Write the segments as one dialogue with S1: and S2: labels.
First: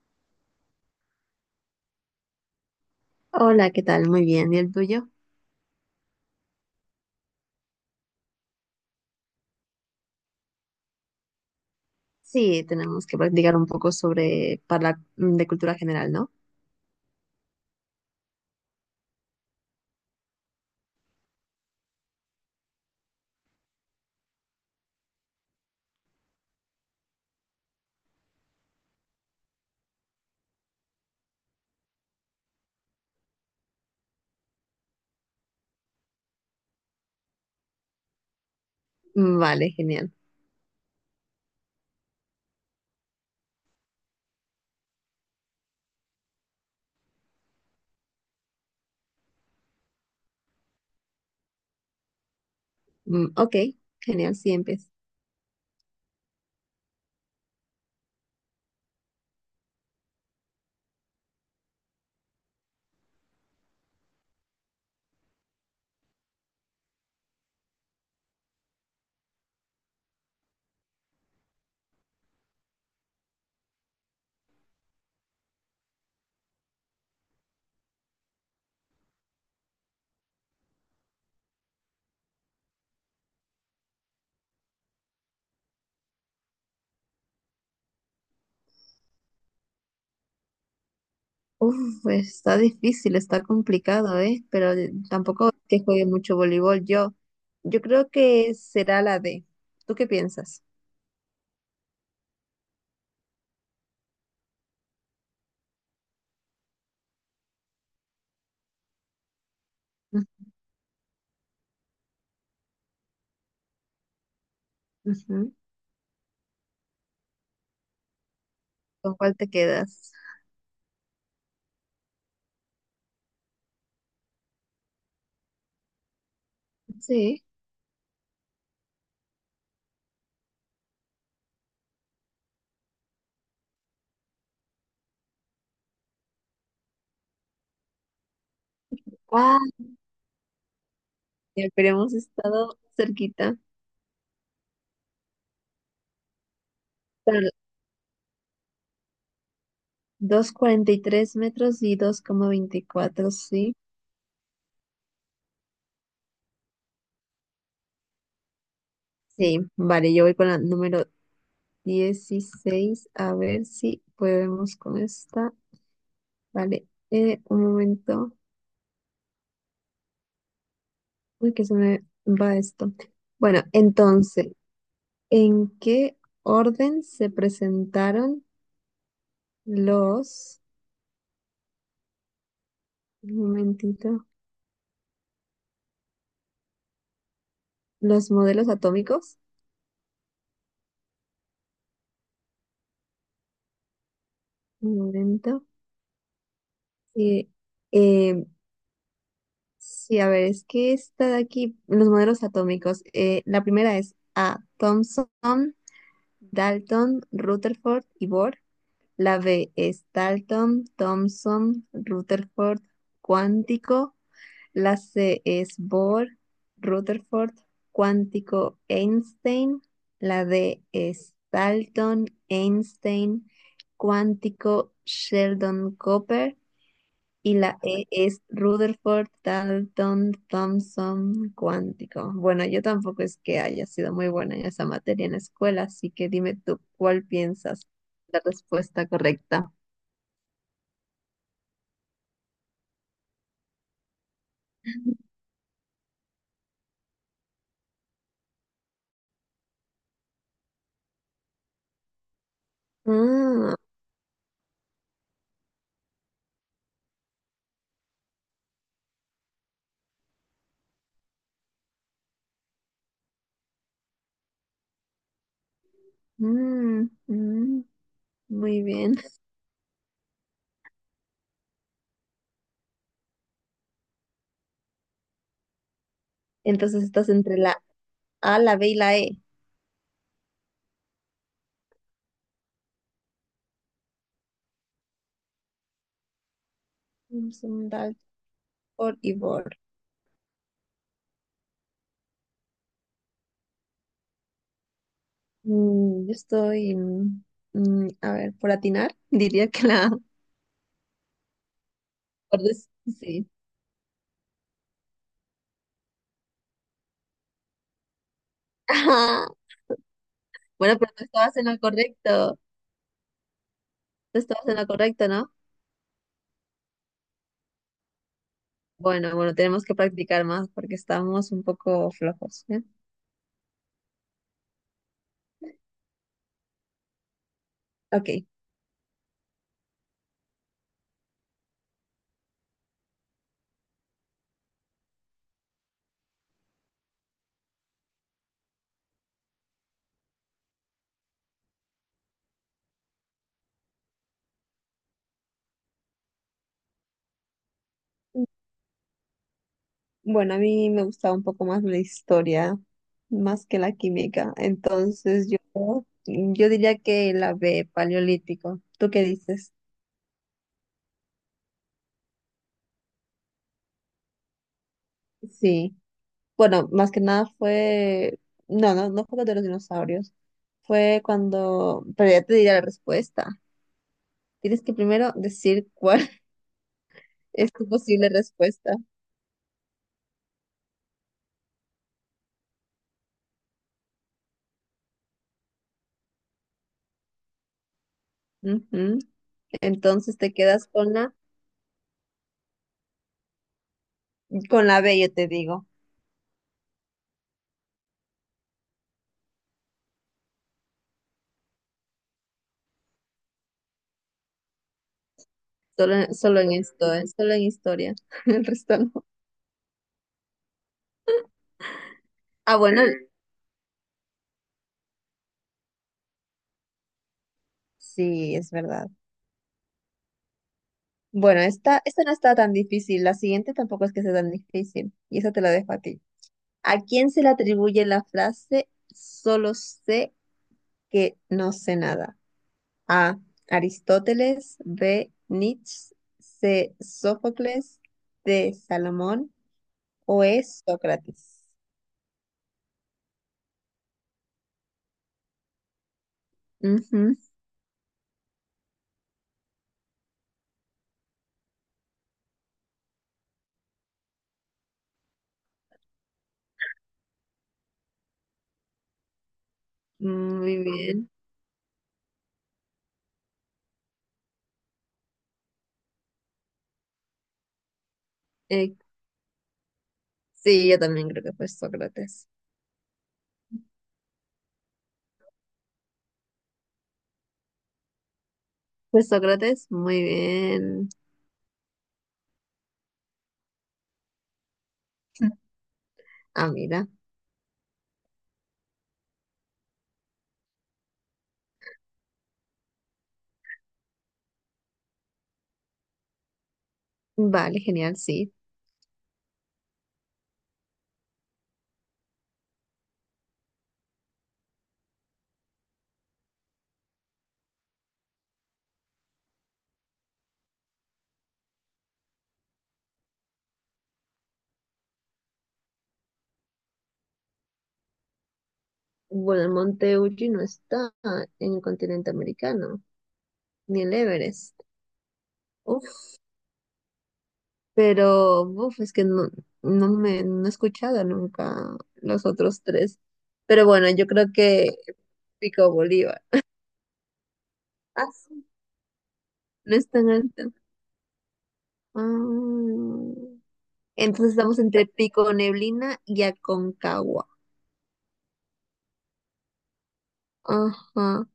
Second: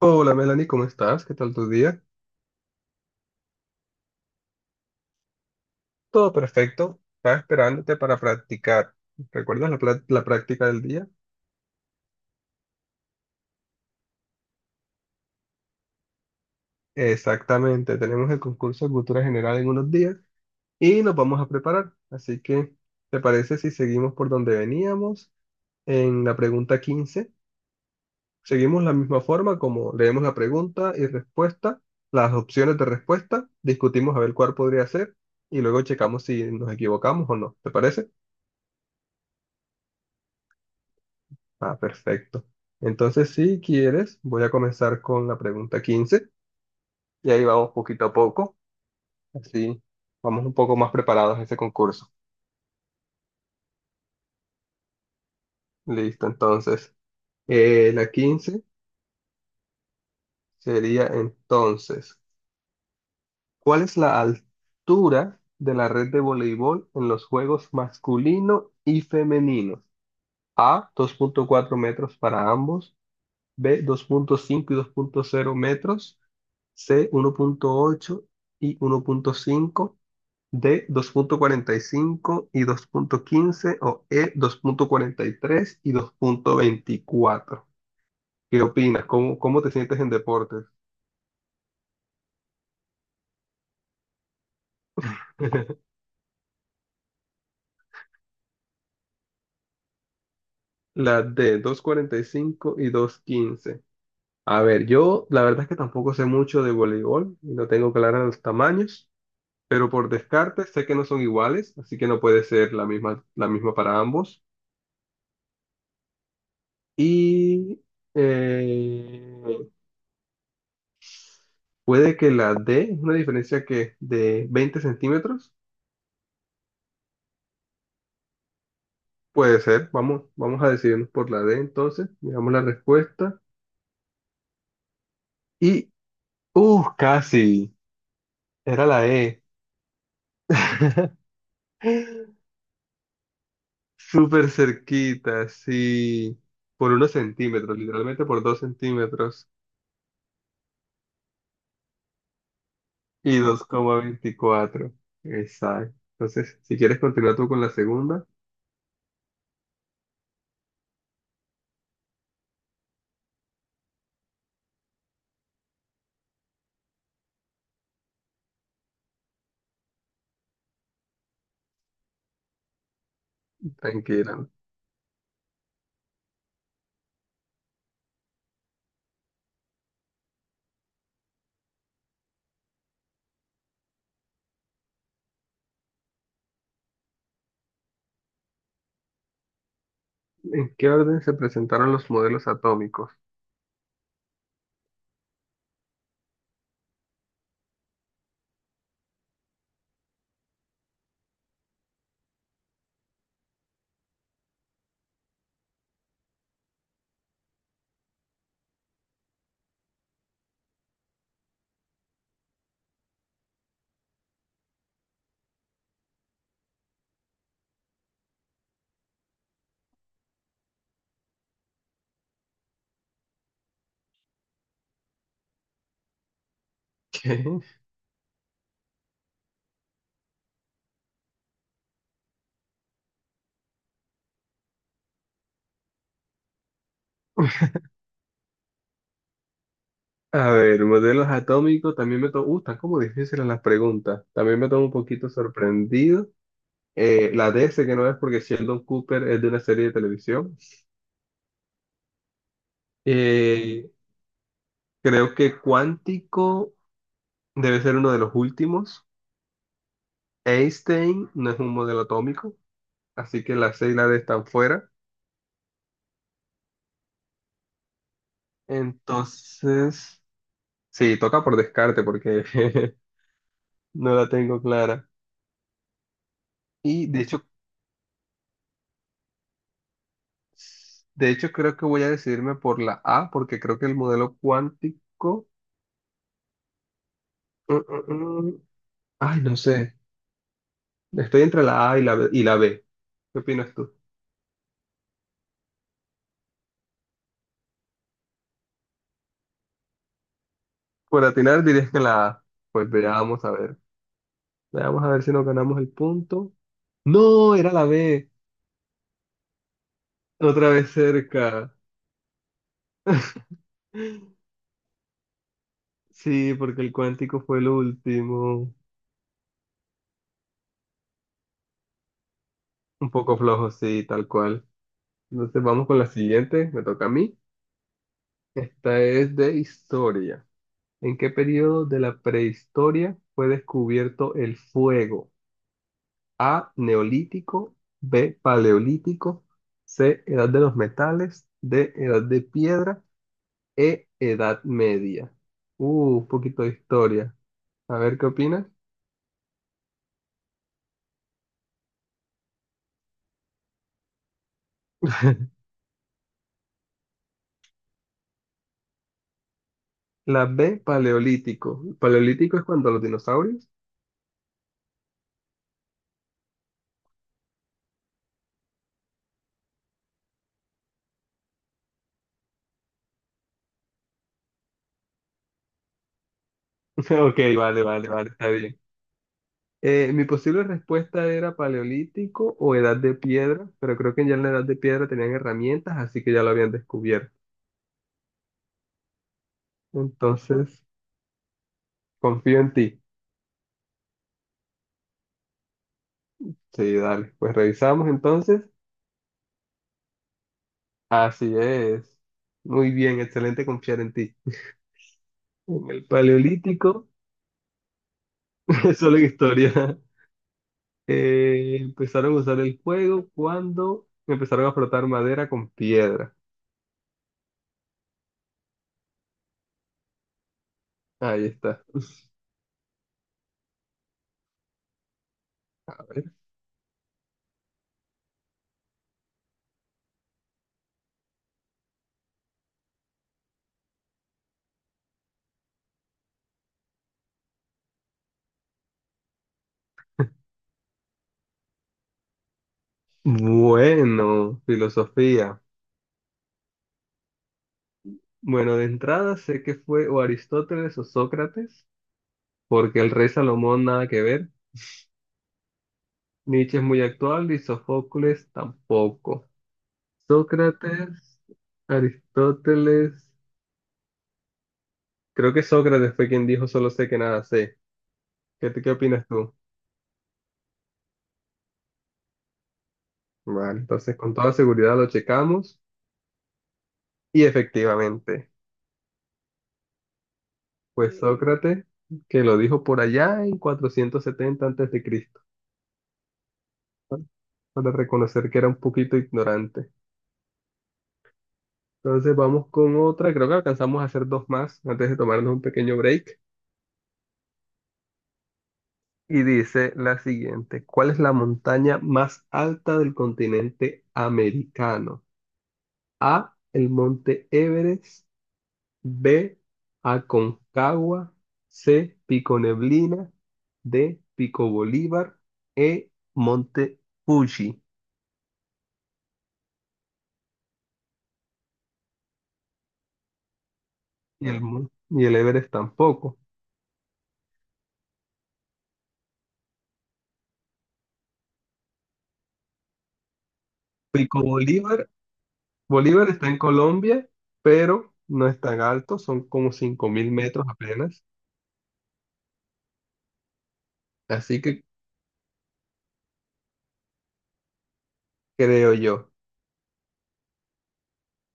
S1: Hola Melanie, ¿cómo estás? ¿Qué tal tu día?
S2: Hola, ¿qué tal? Muy bien. ¿Y el tuyo?
S1: Todo perfecto. Estaba esperándote para practicar. ¿Recuerdas la práctica del día?
S2: Sí, tenemos que practicar un poco sobre para de cultura general, ¿no?
S1: Exactamente. Tenemos el concurso de cultura general en unos días y nos vamos a preparar. Así que, ¿te parece si seguimos por donde veníamos en la pregunta 15? Seguimos la misma forma como leemos la pregunta y respuesta, las opciones de respuesta, discutimos a ver cuál podría ser y luego checamos si nos equivocamos o no. ¿Te parece?
S2: Vale, genial.
S1: Ah, perfecto. Entonces, si quieres, voy a comenzar con la pregunta 15 y ahí vamos poquito a poco, así vamos un poco más preparados a ese concurso.
S2: Ok, genial, sí, empieza.
S1: Listo, entonces, la 15 sería entonces, ¿cuál es la altura de la red de voleibol en los juegos masculino y femenino? A, dos punto cuatro metros para ambos; B, dos punto cinco y dos punto cero metros; C, uno punto ocho y uno punto cinco; D, 2,45 y 2,15; o E, 2,43 y 2,24. ¿Qué opinas? ¿Cómo te sientes en deportes?
S2: Uf, pues, está difícil, está complicado, ¿eh? Pero tampoco es que juegue mucho voleibol. Yo creo que será la D. ¿Tú qué piensas?
S1: La D, 2,45 y 2,15. A ver, yo la verdad es que tampoco sé mucho de voleibol y no tengo claros los tamaños, pero por
S2: Mm,
S1: descarte sé que no son iguales, así que no puede ser la misma para ambos.
S2: ujú.
S1: Y
S2: ¿Con
S1: eh,
S2: cuál te quedas?
S1: puede que la D, una diferencia que de 20 centímetros.
S2: Sí.
S1: Puede ser, vamos, vamos a decidirnos por la D entonces, miramos la respuesta. Y casi, era la E.
S2: Ah, ya, pero hemos estado cerquita.
S1: Súper cerquita, sí, por unos
S2: Pero
S1: centímetros, literalmente por dos centímetros
S2: dos coma cuarenta y tres metros y dos coma veinticuatro,
S1: y dos
S2: sí.
S1: coma veinticuatro. Exacto. Entonces, si quieres continuar tú con la segunda,
S2: Sí, vale, yo voy con la número 16 a ver si podemos con esta. Vale, un momento. Uy, que se me va esto. Bueno,
S1: tranquila.
S2: entonces, ¿en qué orden se presentaron los, un momentito, los modelos atómicos?
S1: ¿En qué orden se presentaron los modelos atómicos?
S2: Un momento. Sí, eh, sí, a ver, es que esta de aquí, los modelos atómicos, la primera es A. Thomson, Dalton, Rutherford y Bohr. La B es Dalton, Thomson, Rutherford, cuántico. La C es Bohr, Rutherford, cuántico, Einstein. La D es Dalton, Einstein, cuántico, Sheldon Cooper.
S1: ¿Qué?
S2: Y la E es Rutherford Dalton Thompson cuántico. Bueno, yo tampoco es que haya sido muy buena en esa materia en la escuela, así que dime tú cuál piensas la respuesta correcta.
S1: A ver, modelos atómicos, también me tomo, están como difíciles las preguntas, también me tomo un poquito sorprendido. La D sé que no es porque Sheldon Cooper es de una serie de televisión.
S2: Ah,
S1: Eh, Creo que cuántico debe ser uno de los últimos. Einstein no es un modelo atómico, así que la C y la D están fuera.
S2: mm, mm, muy bien.
S1: Entonces, sí, toca por descarte porque no la tengo clara.
S2: Entonces
S1: Y de
S2: estás
S1: hecho,
S2: entre la A, la B y la E.
S1: de hecho, creo que voy a decidirme por la A, porque creo que el modelo cuántico... mm,
S2: Thompson, Dalton
S1: mm, mm,
S2: y
S1: Ay, no
S2: Bohr.
S1: sé. Estoy entre la A y la B. ¿Qué opinas tú?
S2: Mm, yo estoy, mm, mm, a ver, por atinar, diría que la A,
S1: Por atinar dirías que la A.
S2: por
S1: Pues
S2: des-
S1: veamos
S2: sí.
S1: a ver. Veamos a ver si nos ganamos el punto. No, era la B. Otra vez
S2: Bueno, pero tú estabas en
S1: cerca.
S2: lo correcto. Tú estabas en lo correcto, ¿no?
S1: Sí, porque el cuántico fue el último.
S2: Bueno, bueno, tenemos que practicar más porque estamos un poco flojos, ¿eh?
S1: Un poco flojo, sí, tal cual. Entonces vamos con la siguiente. Me toca a mí.
S2: Ok.
S1: Esta es de historia. ¿En qué periodo de la prehistoria fue descubierto el fuego? A, neolítico; B, paleolítico; C, edad de los metales; D, edad de piedra; E, edad media. Un poquito de historia. A ver, ¿qué opinas?
S2: Bueno, a mí me gustaba un poco más la historia, más que la química. Entonces yo diría que la B, paleolítico. ¿Tú qué dices?
S1: La B, paleolítico. ¿Paleolítico es cuando los dinosaurios?
S2: Sí. Bueno, más que nada fue... No, no fue lo de los dinosaurios. Fue cuando... Pero ya te diré la respuesta. Tienes que primero decir cuál
S1: Ok,
S2: es
S1: vale,
S2: tu
S1: vale,
S2: posible
S1: vale, está bien.
S2: respuesta.
S1: Mi posible respuesta era paleolítico o edad de piedra, pero creo que ya en la edad de piedra tenían herramientas, así que ya lo habían descubierto.
S2: Ujú. Entonces te
S1: Entonces,
S2: quedas con
S1: confío en ti.
S2: con la B, yo te digo.
S1: Sí, dale. Pues revisamos entonces. Así es. Muy bien, excelente confiar en ti. En el
S2: Solo, solo en
S1: Paleolítico,
S2: historia, solo en historia. El resto
S1: solo en
S2: no.
S1: historia, empezaron a usar
S2: Ah,
S1: el
S2: bueno,
S1: fuego cuando empezaron a frotar madera con piedra.
S2: sí, es verdad.
S1: Ahí
S2: Bueno,
S1: está.
S2: esta no está tan difícil. La siguiente tampoco es que sea tan difícil. Y esa te la dejo a
S1: A
S2: ti.
S1: ver.
S2: ¿A quién se le atribuye la frase solo sé que no sé nada? A. Aristóteles. B. Nietzsche. C. Sófocles. D. Salomón. O E. Sócrates.
S1: Bueno, filosofía. Bueno, de entrada sé que fue o Aristóteles o Sócrates, porque el rey Salomón nada que ver. Nietzsche es muy actual y Sófocles tampoco.
S2: Muy bien.
S1: Sócrates, Aristóteles, creo que Sócrates fue quien dijo solo sé que nada sé. ¿Qué
S2: Eh,
S1: opinas tú?
S2: sí, yo también creo que fue Sócrates.
S1: Vale, entonces con toda seguridad lo checamos y efectivamente,
S2: Fue Sócrates, muy bien.
S1: pues Sócrates, que lo dijo por allá en 470 antes de Cristo,
S2: Ah, mira.
S1: ¿no?, para reconocer que era un poquito ignorante. Entonces vamos con otra, creo que alcanzamos a hacer dos más antes de tomarnos un pequeño break.
S2: Vale, genial, sí.
S1: Y dice la siguiente, ¿cuál es la montaña más alta del continente americano? A, el monte Everest; B, Aconcagua; C, Pico Neblina; D, Pico Bolívar; E, Monte Fuji.
S2: Bueno, el Monte Fuji no está en el continente americano, ni el
S1: Y el,
S2: Everest.
S1: mon- y el Everest
S2: Uf,
S1: tampoco.
S2: pero uf, es que no me no he escuchado nunca los otros tres. Pero bueno, yo
S1: Pico
S2: creo que
S1: Bolívar,
S2: Pico
S1: Bolívar
S2: Bolívar.
S1: está en Colombia, pero
S2: Ah,
S1: no es
S2: sí,
S1: tan alto, son como
S2: no
S1: cinco
S2: es tan
S1: mil metros
S2: alto.
S1: apenas.
S2: Ah, entonces
S1: Así
S2: estamos
S1: que
S2: entre Pico Neblina y Aconcagua.
S1: creo yo.
S2: Ajá.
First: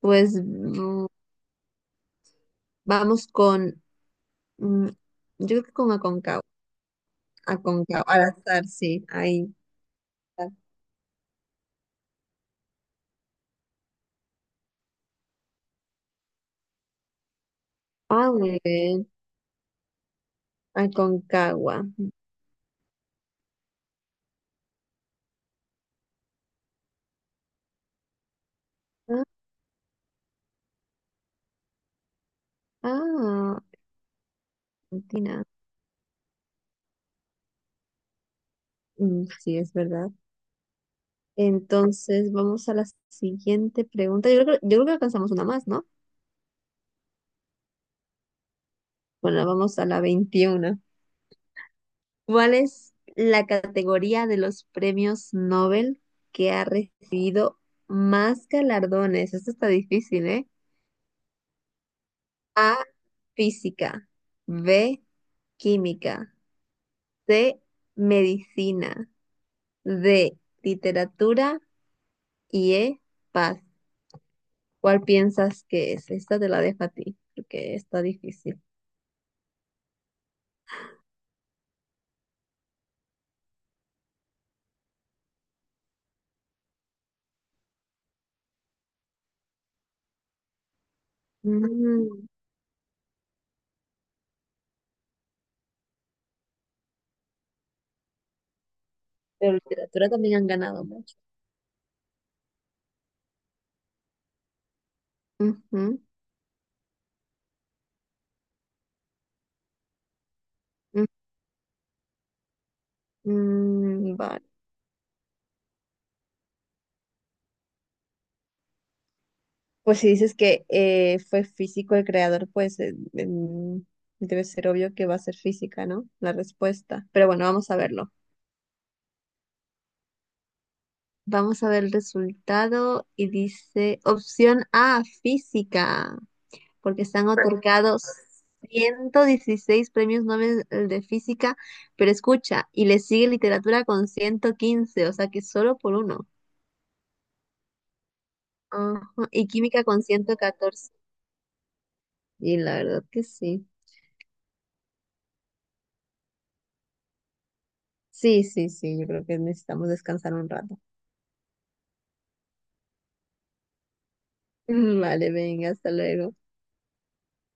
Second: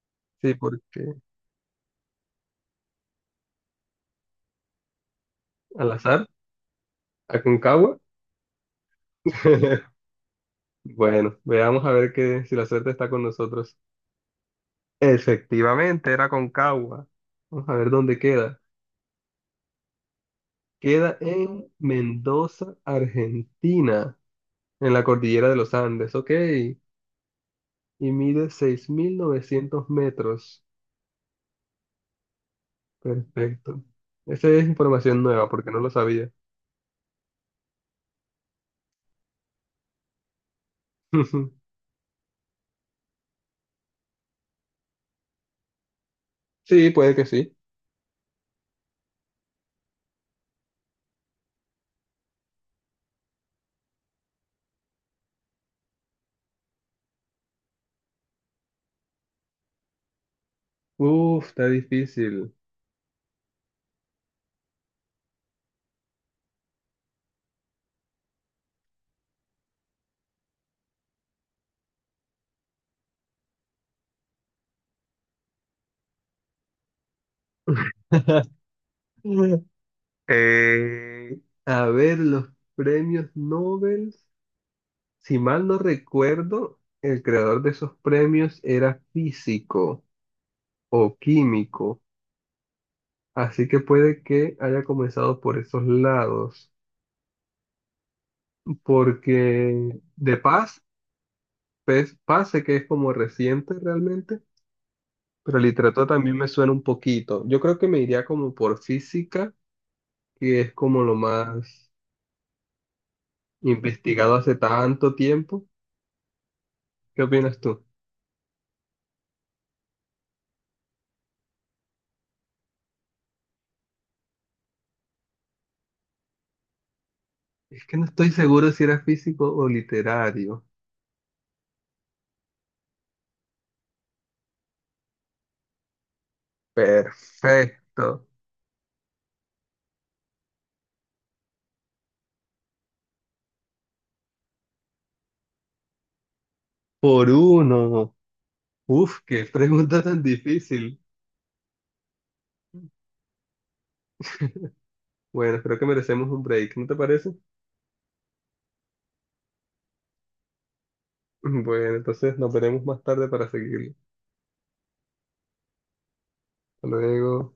S2: Pues
S1: Sí,
S2: mm,
S1: porque
S2: vamos con, mm, yo creo que
S1: al
S2: con
S1: azar,
S2: Aconcagua,
S1: Aconcagua.
S2: Aconcagua, al azar, sí, ahí. Está.
S1: Bueno, veamos a ver que, si la suerte está con nosotros. Efectivamente, era Concagua. Vamos a ver dónde
S2: Ah, muy
S1: queda.
S2: bien,
S1: Queda en
S2: Aconcagua.
S1: Mendoza, Argentina, en la cordillera de los Andes, ok. Y mide seis mil
S2: Ah,
S1: novecientos metros.
S2: ah,
S1: Perfecto. Esa es información
S2: Argentina.
S1: nueva porque no lo sabía.
S2: Mm, sí, es verdad. Entonces, vamos a la siguiente pregunta. Yo creo que alcanzamos una más, ¿no?
S1: Sí, puede que sí.
S2: Bueno, vamos a la 21. ¿Cuál es la categoría de los premios Nobel que ha recibido más galardones? Esto está difícil, ¿eh?
S1: Uf, está difícil.
S2: Física, B, química, C, medicina, D, literatura y E, paz. ¿Cuál piensas que es? Esta te la dejo a ti, porque está difícil.
S1: Eh, a ver, los premios Nobel. Si mal no recuerdo, el creador de esos premios era físico o químico,
S2: Mm,
S1: así que puede que haya comenzado por esos lados,
S2: pero
S1: porque
S2: literatura también
S1: de
S2: han
S1: Paz,
S2: ganado mucho.
S1: pues, Paz sé que es como reciente realmente, pero
S2: Ujú,
S1: literatura también me suena un poquito. Yo creo que me iría como por física, que es como
S2: ujú,
S1: lo más
S2: mm,
S1: investigado
S2: vale.
S1: hace tanto tiempo. ¿Qué opinas tú?
S2: Pues si dices que fue físico el creador, pues mm, debe ser obvio que va a ser física, ¿no? La respuesta. Pero bueno, vamos a
S1: Es que no
S2: verlo.
S1: estoy seguro si era físico o literario.
S2: Vamos a ver el resultado y dice opción A, física, porque se han otorgado
S1: Perfecto.
S2: 116 premios Nobel de física, pero escucha, y le sigue literatura con 115, o sea que solo por uno.
S1: Por uno.
S2: Ajá,
S1: Uf, qué
S2: y química con
S1: pregunta tan
S2: 114.
S1: difícil.
S2: Y la verdad que sí.
S1: Bueno, creo que merecemos un break, ¿no te parece?
S2: Sí, sí, sí, yo creo que necesitamos descansar un rato.
S1: Bueno, entonces nos veremos más tarde para seguirlo.
S2: Vale, venga, hasta luego.
S1: Hasta luego.